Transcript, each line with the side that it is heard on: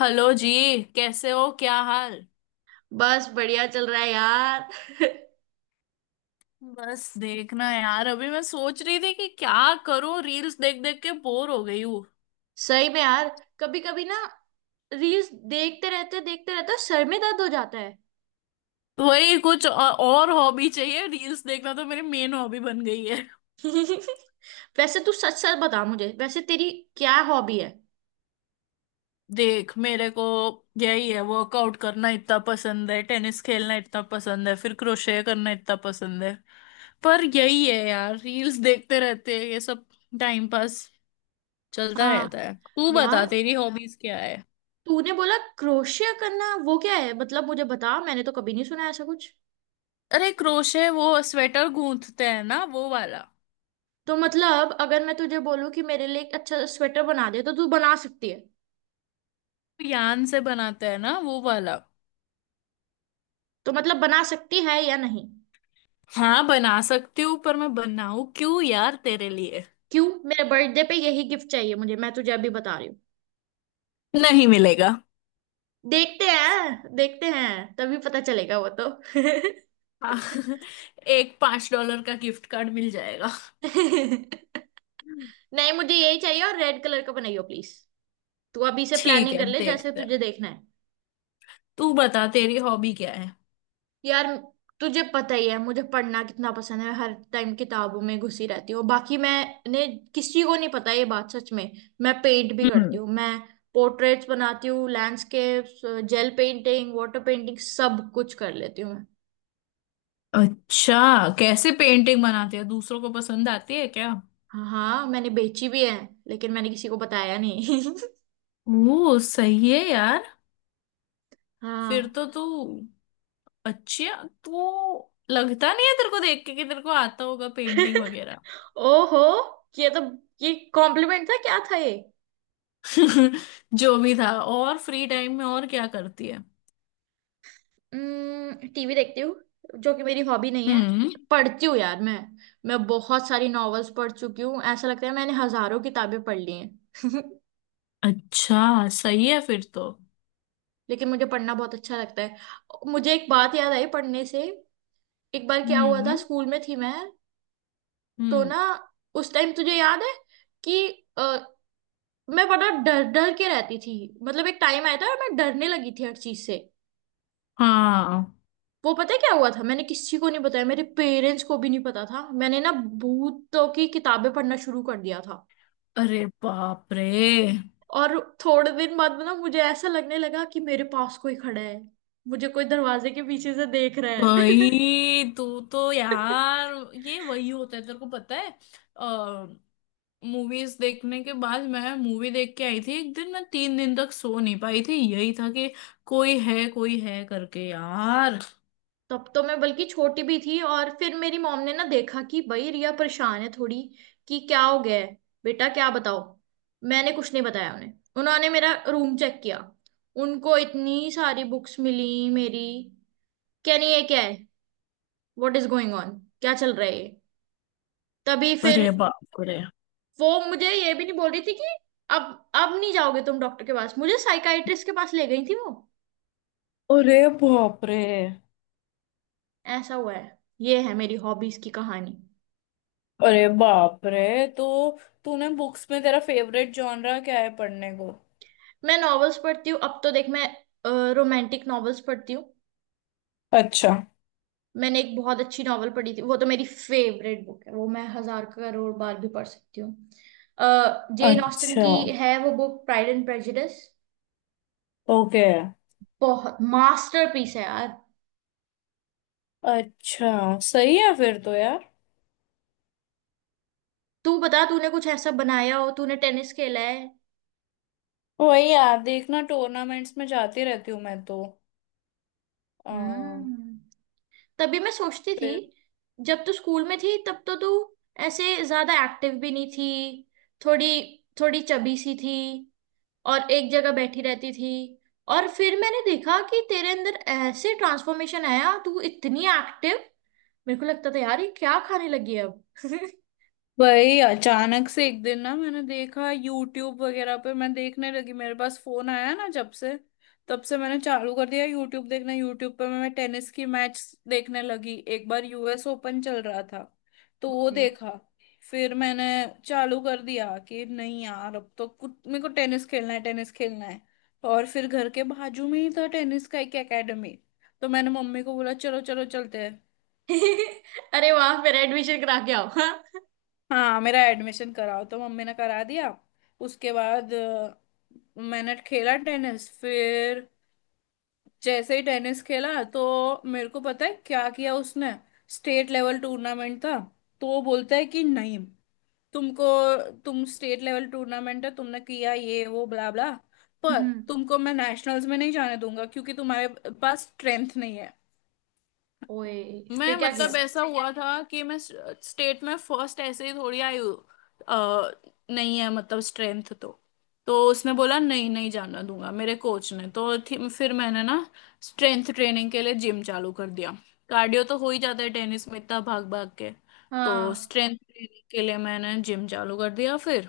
left: Hello जी। कैसे हो क्या हाल।
right: बस बढ़िया चल रहा है यार।
left: बस देखना यार, अभी मैं सोच रही थी कि क्या करूं, रील्स देख देख के बोर हो गई हूँ।
right: सही में यार। कभी कभी ना रील्स देखते रहते सर में दर्द हो जाता है।
left: तो वही कुछ और हॉबी चाहिए, रील्स देखना तो मेरी मेन हॉबी बन गई है।
right: वैसे तू सच सच बता मुझे, वैसे तेरी क्या हॉबी है?
left: देख मेरे को यही है, वर्कआउट करना इतना पसंद है, टेनिस खेलना इतना पसंद है, फिर क्रोशे करना इतना पसंद है। पर यही है यार, रील्स देखते रहते हैं ये सब, टाइम पास चलता
right: हाँ
left: रहता है। तू बता
right: यार,
left: तेरी हॉबीज क्या।
right: तूने बोला क्रोशिया करना, वो क्या है? मतलब मुझे बता, मैंने तो कभी नहीं सुना ऐसा कुछ।
left: अरे क्रोशे, वो स्वेटर गूंथते हैं ना वो वाला,
right: तो मतलब अगर मैं तुझे बोलूं कि मेरे लिए एक अच्छा स्वेटर बना दे, तो तू बना सकती है?
left: यान से बनाते हैं ना वो वाला।
right: तो मतलब बना सकती है या नहीं?
left: हाँ बना सकती हूँ, पर मैं बनाऊँ क्यों यार तेरे लिए।
right: क्यों, मेरे बर्थडे पे यही गिफ्ट चाहिए मुझे, मैं तुझे अभी बता रही।
left: नहीं मिलेगा।
right: देखते हैं देखते हैं, तभी पता चलेगा वो तो।
left: हाँ, एक 5 डॉलर का गिफ्ट कार्ड मिल जाएगा।
right: नहीं, मुझे यही चाहिए, और रेड कलर का बनाइयो प्लीज। तू अभी से
left: ठीक
right: प्लानिंग
left: है
right: कर ले, जैसे
left: देखते हैं।
right: तुझे देखना है।
left: तू बता तेरी हॉबी क्या है।
right: यार, तुझे पता ही है मुझे पढ़ना कितना पसंद है, हर टाइम किताबों में घुसी रहती हूँ। बाकी मैंने किसी को नहीं पता ये बात, सच में। मैं पेंट भी करती
left: हम्म।
right: हूँ। मैं पोर्ट्रेट्स बनाती हूँ, landscapes, gel painting, water painting, सब कुछ कर लेती हूँ मैं।
left: अच्छा। कैसे पेंटिंग बनाती है, दूसरों को पसंद आती है क्या।
right: हाँ मैंने बेची भी है, लेकिन मैंने किसी को बताया नहीं।
left: ओ सही है यार। फिर
right: हाँ।
left: तो तू, अच्छा तो लगता नहीं है तेरे को देख के कि तेरे को आता होगा पेंटिंग वगैरह।
right: ओहो, ये तो, ये कॉम्प्लीमेंट था क्या था ये?
left: जो भी था, और फ्री टाइम में और क्या करती है।
right: टीवी देखती हूँ, जो कि मेरी हॉबी नहीं है।
left: हम्म।
right: पढ़ती हूँ यार मैं। मैं बहुत सारी नॉवेल्स पढ़ चुकी हूँ, ऐसा लगता है मैंने हजारों किताबें पढ़ ली हैं।
left: अच्छा सही है फिर तो।
right: लेकिन मुझे पढ़ना बहुत अच्छा लगता है। मुझे एक बात याद आई पढ़ने से। एक बार क्या हुआ था,
left: हम्म।
right: स्कूल में थी मैं। तो
left: हम्म।
right: ना उस टाइम तुझे याद है कि अ, मैं बड़ा डर डर के रहती थी। मतलब एक टाइम आया था और मैं डरने लगी थी हर चीज से।
left: हाँ।
right: वो पता है क्या हुआ था? मैंने किसी को नहीं बताया, मेरे पेरेंट्स को भी नहीं पता था। मैंने ना भूतों की किताबें पढ़ना शुरू कर दिया था।
left: अरे बाप रे।
right: और थोड़े दिन बाद में ना मुझे ऐसा लगने लगा कि मेरे पास कोई खड़ा है, मुझे कोई दरवाजे के पीछे से देख रहा है।
left: भाई तू, तो यार ये वही होता है तेरे को पता है। मूवीज देखने के बाद, मैं मूवी देख के आई थी एक दिन, मैं 3 दिन तक सो नहीं पाई थी, यही था कि कोई है करके यार।
right: तब तो मैं बल्कि छोटी भी थी। और फिर मेरी मॉम ने ना देखा कि भाई रिया परेशान है थोड़ी, कि क्या हो गया है बेटा, क्या बताओ। मैंने कुछ नहीं बताया उन्हें। उन्होंने मेरा रूम चेक किया, उनको इतनी सारी बुक्स मिली मेरी। क्या नहीं, ये क्या है, व्हाट इज गोइंग ऑन, क्या चल रहा है ये? तभी फिर
left: अरे बाप रे।
right: वो मुझे ये भी नहीं बोल रही थी कि अब अब नहीं जाओगे तुम डॉक्टर के पास, मुझे साइकाइट्रिस्ट के पास ले गई थी वो।
left: अरे बाप रे।
right: ऐसा हुआ है, ये है मेरी हॉबीज की कहानी।
left: अरे बाप रे। तो तूने बुक्स में तेरा फेवरेट जॉनरा क्या है पढ़ने को।
right: मैं नॉवेल्स पढ़ती हूँ, अब तो देख मैं रोमांटिक नॉवेल्स पढ़ती हूँ।
left: अच्छा।
right: मैंने एक बहुत अच्छी नॉवल पढ़ी थी, वो तो मेरी फेवरेट बुक है, वो मैं हजार करोड़ बार भी पढ़ सकती हूँ। जेन ऑस्टन
left: अच्छा।
right: की है वो book, pride and prejudice.
left: Okay.
right: बहुत मास्टरपीस है यार।
left: अच्छा सही है फिर तो यार।
right: तू बता, तूने कुछ ऐसा बनाया हो, तूने टेनिस खेला है।
left: वही यार देखना, टूर्नामेंट्स में जाती रहती हूँ मैं तो। आ,
right: हम्म, तभी मैं सोचती थी, जब तू स्कूल में थी तब तो तू ऐसे ज्यादा एक्टिव भी नहीं थी, थोड़ी थोड़ी चबी सी थी, और एक जगह बैठी रहती थी। और फिर मैंने देखा कि तेरे अंदर ऐसे ट्रांसफॉर्मेशन आया, तू इतनी एक्टिव। मेरे को लगता था यार ये क्या खाने लगी है अब।
left: वही अचानक से एक दिन ना मैंने देखा, यूट्यूब वगैरह पे मैं देखने लगी, मेरे पास फोन आया ना जब से, तब से मैंने चालू कर दिया यूट्यूब देखना। यूट्यूब पे मैं टेनिस की मैच देखने लगी। एक बार यूएस ओपन चल रहा था, तो वो
right: ओके।
left: देखा। फिर मैंने चालू कर दिया कि नहीं यार, अब तो कुछ मेरे को टेनिस खेलना है, टेनिस खेलना है। और फिर घर के बाजू में ही था टेनिस का एक एकेडमी। तो मैंने मम्मी को बोला, चलो चलो चलते हैं।
right: अरे वाह, मेरा एडमिशन करा के आओ हाँ?
left: हाँ मेरा एडमिशन कराओ, तो मम्मी ने करा दिया। उसके बाद मैंने खेला टेनिस। फिर जैसे ही टेनिस खेला, तो मेरे को पता है क्या किया उसने। स्टेट लेवल टूर्नामेंट था, तो वो बोलता है कि नहीं, तुमको, तुम स्टेट लेवल टूर्नामेंट है तुमने किया ये वो ब्ला ब्ला, पर
right: हम्म।
left: तुमको मैं नेशनल्स में नहीं जाने दूंगा, क्योंकि तुम्हारे पास स्ट्रेंथ नहीं है।
right: ओए,
left: मैं
right: फिर क्या
left: मतलब
right: किया?
left: ऐसा हुआ था कि मैं स्टेट में फर्स्ट ऐसे ही थोड़ी आई हूँ। अ, नहीं है मतलब स्ट्रेंथ, तो उसने बोला नहीं नहीं जाना दूंगा मेरे कोच ने, फिर मैंने ना स्ट्रेंथ ट्रेनिंग के लिए जिम चालू कर दिया। कार्डियो तो हो ही जाता है टेनिस में, इतना भाग भाग के। तो
right: हाँ।
left: स्ट्रेंथ ट्रेनिंग के लिए मैंने जिम चालू कर दिया फिर।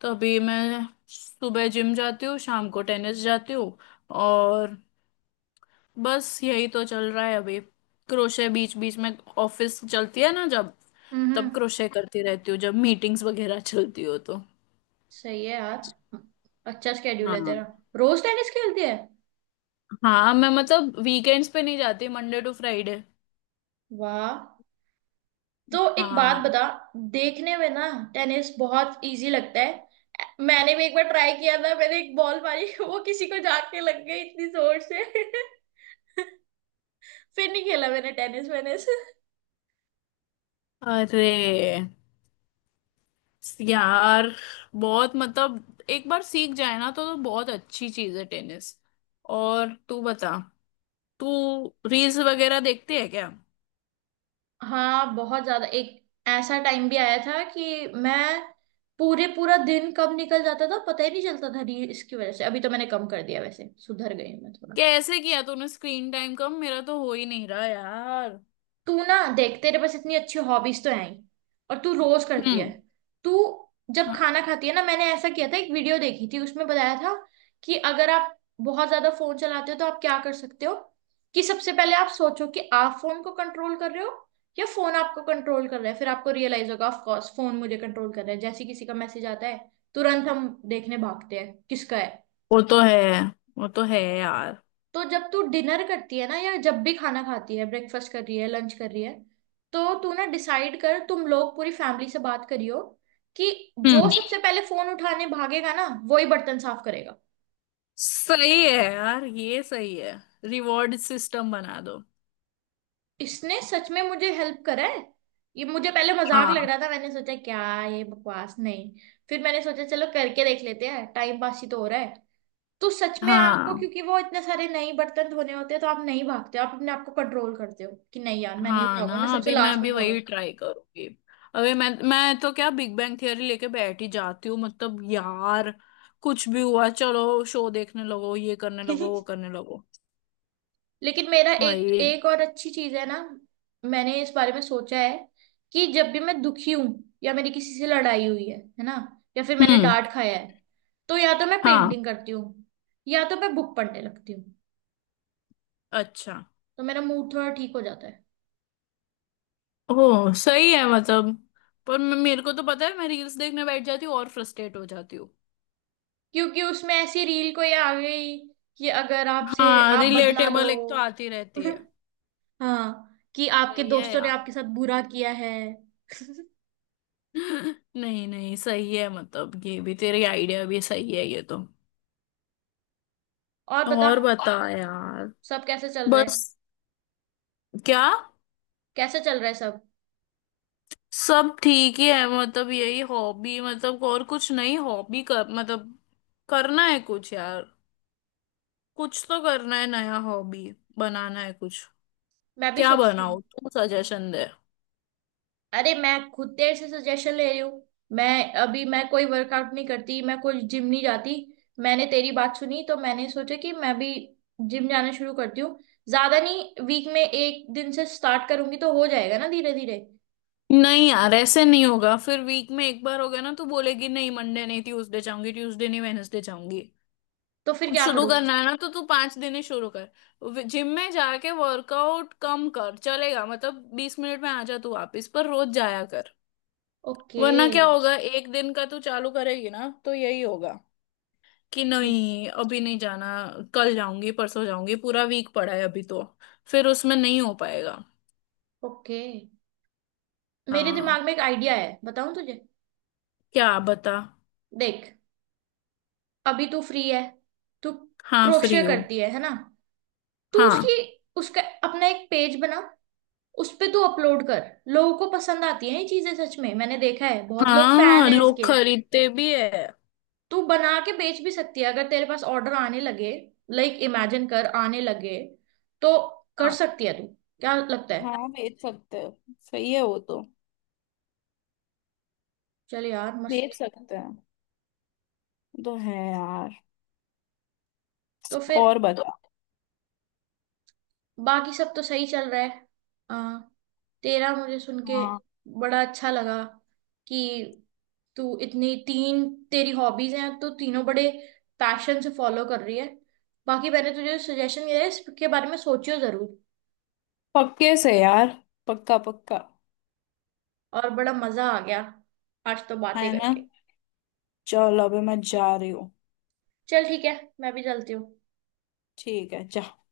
left: तो अभी मैं सुबह जिम जाती हूँ, शाम को टेनिस जाती हूँ, और बस यही तो चल रहा है अभी। क्रोशे बीच बीच में, ऑफिस चलती है ना जब,
right: हम्म।
left: तब क्रोशे करती रहती हूँ, जब मीटिंग्स वगैरह चलती हो तो।
right: सही है यार, अच्छा स्केड्यूल है
left: हाँ।
right: तेरा। रोज टेनिस खेलती है।
left: हाँ मैं मतलब वीकेंड्स पे नहीं जाती, मंडे टू फ्राइडे।
right: वाह। तो एक बात
left: हाँ।
right: बता, देखने में ना टेनिस बहुत इजी लगता है। मैंने भी एक बार ट्राई किया था, मैंने एक बॉल मारी वो किसी को जाके लग गई इतनी जोर से। फिर नहीं खेला मैंने टेनिस वेनिस।
left: अरे यार बहुत, मतलब एक बार सीख जाए ना तो बहुत अच्छी चीज है टेनिस। और तू बता, तू रील्स वगैरह देखती है क्या।
right: हाँ बहुत ज्यादा। एक ऐसा टाइम भी आया था कि मैं पूरे पूरा दिन कब निकल जाता था पता ही नहीं चलता था रील्स की वजह से। अभी तो मैंने कम कर दिया, वैसे सुधर गई हूँ मैं थोड़ा।
left: कैसे किया तूने स्क्रीन टाइम कम, मेरा तो हो ही नहीं रहा यार।
right: तू ना देख, तेरे पास इतनी अच्छी हॉबीज तो हैं ही, और तू रोज करती है।
left: हम्म।
right: तू जब खाना खाती है ना, मैंने ऐसा किया था, एक वीडियो देखी थी, उसमें बताया था कि अगर आप बहुत ज्यादा फोन चलाते हो तो आप क्या कर सकते हो, कि सबसे पहले आप सोचो कि आप फोन को कंट्रोल कर रहे हो या फोन आपको कंट्रोल कर रहा है। फिर आपको रियलाइज होगा, ऑफ कोर्स फोन मुझे कंट्रोल कर रहा है, जैसे किसी का मैसेज आता है तुरंत हम देखने भागते हैं किसका है।
left: वो तो है। वो तो है यार।
right: तो जब तू डिनर करती है ना, या जब भी खाना खाती है, ब्रेकफास्ट कर रही है, लंच कर रही है, तो तू ना डिसाइड कर, तुम लोग पूरी फैमिली से बात करियो कि जो
left: हम्म।
right: सबसे पहले फोन उठाने भागेगा ना, वो ही बर्तन साफ करेगा।
left: सही है यार, ये सही है, रिवॉर्ड सिस्टम बना दो।
right: इसने सच में मुझे हेल्प करा है। ये मुझे पहले मजाक लग
left: हाँ।
right: रहा था, मैंने सोचा क्या ये बकवास नहीं। फिर मैंने सोचा चलो करके देख लेते हैं, टाइम पास ही तो हो रहा है। तो सच में आपको,
left: हाँ।
right: क्योंकि वो इतने सारे नए बर्तन धोने होते हैं, तो आप नहीं भागते हो, आप अपने आप को कंट्रोल करते हो कि नहीं यार मैं नहीं
left: हाँ
right: उठाऊंगा,
left: ना,
right: मैं सबसे
left: अभी मैं
right: लास्ट में
left: अभी वही
right: फोन
left: ट्राई करूंगी। अभी मैं तो क्या बिग बैंग थियरी लेके बैठ ही जाती हूँ, मतलब यार, कुछ भी हुआ चलो शो देखने लगो, ये करने
right: उठा।
left: लगो, वो करने लगो।
right: लेकिन मेरा एक
left: भाई।
right: एक और अच्छी चीज है ना, मैंने इस बारे में सोचा है कि जब भी मैं दुखी हूं, या मेरी किसी से लड़ाई हुई है ना, या फिर मैंने
left: हम्म।
right: डांट खाया है, तो या तो मैं
left: हाँ।
right: पेंटिंग करती हूँ या तो मैं बुक पढ़ने लगती हूँ,
left: अच्छा।
right: तो मेरा मूड थोड़ा ठीक हो जाता है।
left: ओह सही है मतलब। पर मेरे को तो पता है मैं रील्स देखने बैठ जाती हूँ और फ्रस्ट्रेट हो जाती हूँ।
right: क्योंकि उसमें ऐसी रील कोई आ गई कि अगर आपसे
left: हाँ
right: आप बदला लो।
left: रिलेटेबल एक तो आती रहती है।
right: हाँ, कि आपके
left: सही है
right: दोस्तों ने
left: यार।
right: आपके साथ बुरा किया है।
left: नहीं नहीं सही है, मतलब ये भी, तेरी आइडिया भी सही है ये तो।
right: और बता,
left: और बता यार।
right: सब कैसे चल रहा
left: बस,
right: है?
left: क्या।
right: कैसे चल रहा है सब?
left: सब ठीक ही है, मतलब यही हॉबी, मतलब और कुछ नहीं, हॉबी कर मतलब, करना है कुछ यार। कुछ तो करना है नया, हॉबी बनाना है कुछ।
right: मैं भी
left: क्या
right: सोच रही हूँ।
left: बनाओ, तू सजेशन दे।
right: अरे मैं खुद तेरे से सजेशन ले रही हूँ। मैं अभी मैं कोई वर्कआउट नहीं करती, मैं कोई जिम नहीं जाती। मैंने तेरी बात सुनी, तो मैंने सोचा कि मैं भी जिम जाना शुरू करती हूँ। ज्यादा नहीं, वीक में एक दिन से स्टार्ट करूंगी, तो हो जाएगा ना धीरे धीरे।
left: नहीं यार ऐसे नहीं होगा, फिर वीक में एक बार हो गया ना तो बोलेगी नहीं मंडे नहीं, ट्यूसडे जाऊंगी, ट्यूसडे नहीं वेनेसडे जाऊंगी।
right: तो फिर क्या
left: शुरू
right: करूँ?
left: करना है ना तो तू 5 दिन ही शुरू कर, जिम में जाके वर्कआउट कम कर चलेगा, मतलब 20 मिनट में आ जा तू वापिस, पर रोज जाया कर।
right: ओके।
left: वरना क्या होगा, एक दिन का तू चालू करेगी ना तो यही होगा कि
right: ठीक।
left: नहीं अभी नहीं जाना, कल जाऊंगी, परसों जाऊंगी, पूरा वीक पड़ा है अभी तो, फिर उसमें नहीं हो पाएगा।
right: ओके, मेरे
left: हाँ।
right: दिमाग में एक आइडिया है, बताऊं तुझे?
left: क्या बता।
right: देख, अभी तू फ्री है, तू
left: हाँ
right: क्रोशे
left: फ्री हो।
right: करती है ना, तू
left: हाँ।
right: उसकी, उसका अपना एक पेज बना, उस पे तू अपलोड कर। लोगों को पसंद आती है ये चीजें, सच में मैंने देखा है बहुत लोग फैन
left: हाँ
right: है
left: लोग
right: इसके।
left: खरीदते भी है।
right: तू बना के बेच भी सकती है, अगर तेरे पास ऑर्डर आने लगे, लाइक इमेजिन कर आने लगे, तो कर
left: हाँ।
right: सकती है तू। क्या लगता है?
left: हाँ बेच सकते हैं, सही है वो तो।
right: चल यार
left: बेच
right: मस्त।
left: सकते हैं तो है यार।
right: तो फिर
left: और तो बता।
right: बाकी सब तो सही चल रहा है। आ, तेरा मुझे सुन के
left: हाँ
right: बड़ा अच्छा लगा कि तू इतनी तीन, तेरी हॉबीज हैं तो तीनों बड़े पैशन से फॉलो कर रही है। बाकी मैंने तुझे सजेशन दिया है, इसके बारे में सोचियो जरूर।
left: पक्के से यार, पक्का पक्का।
right: और बड़ा मजा आ गया आज तो बातें
left: है ना।
right: करके।
left: चलो अभी मैं जा रही हूँ।
right: चल ठीक है, मैं भी चलती हूँ।
left: ठीक है जा।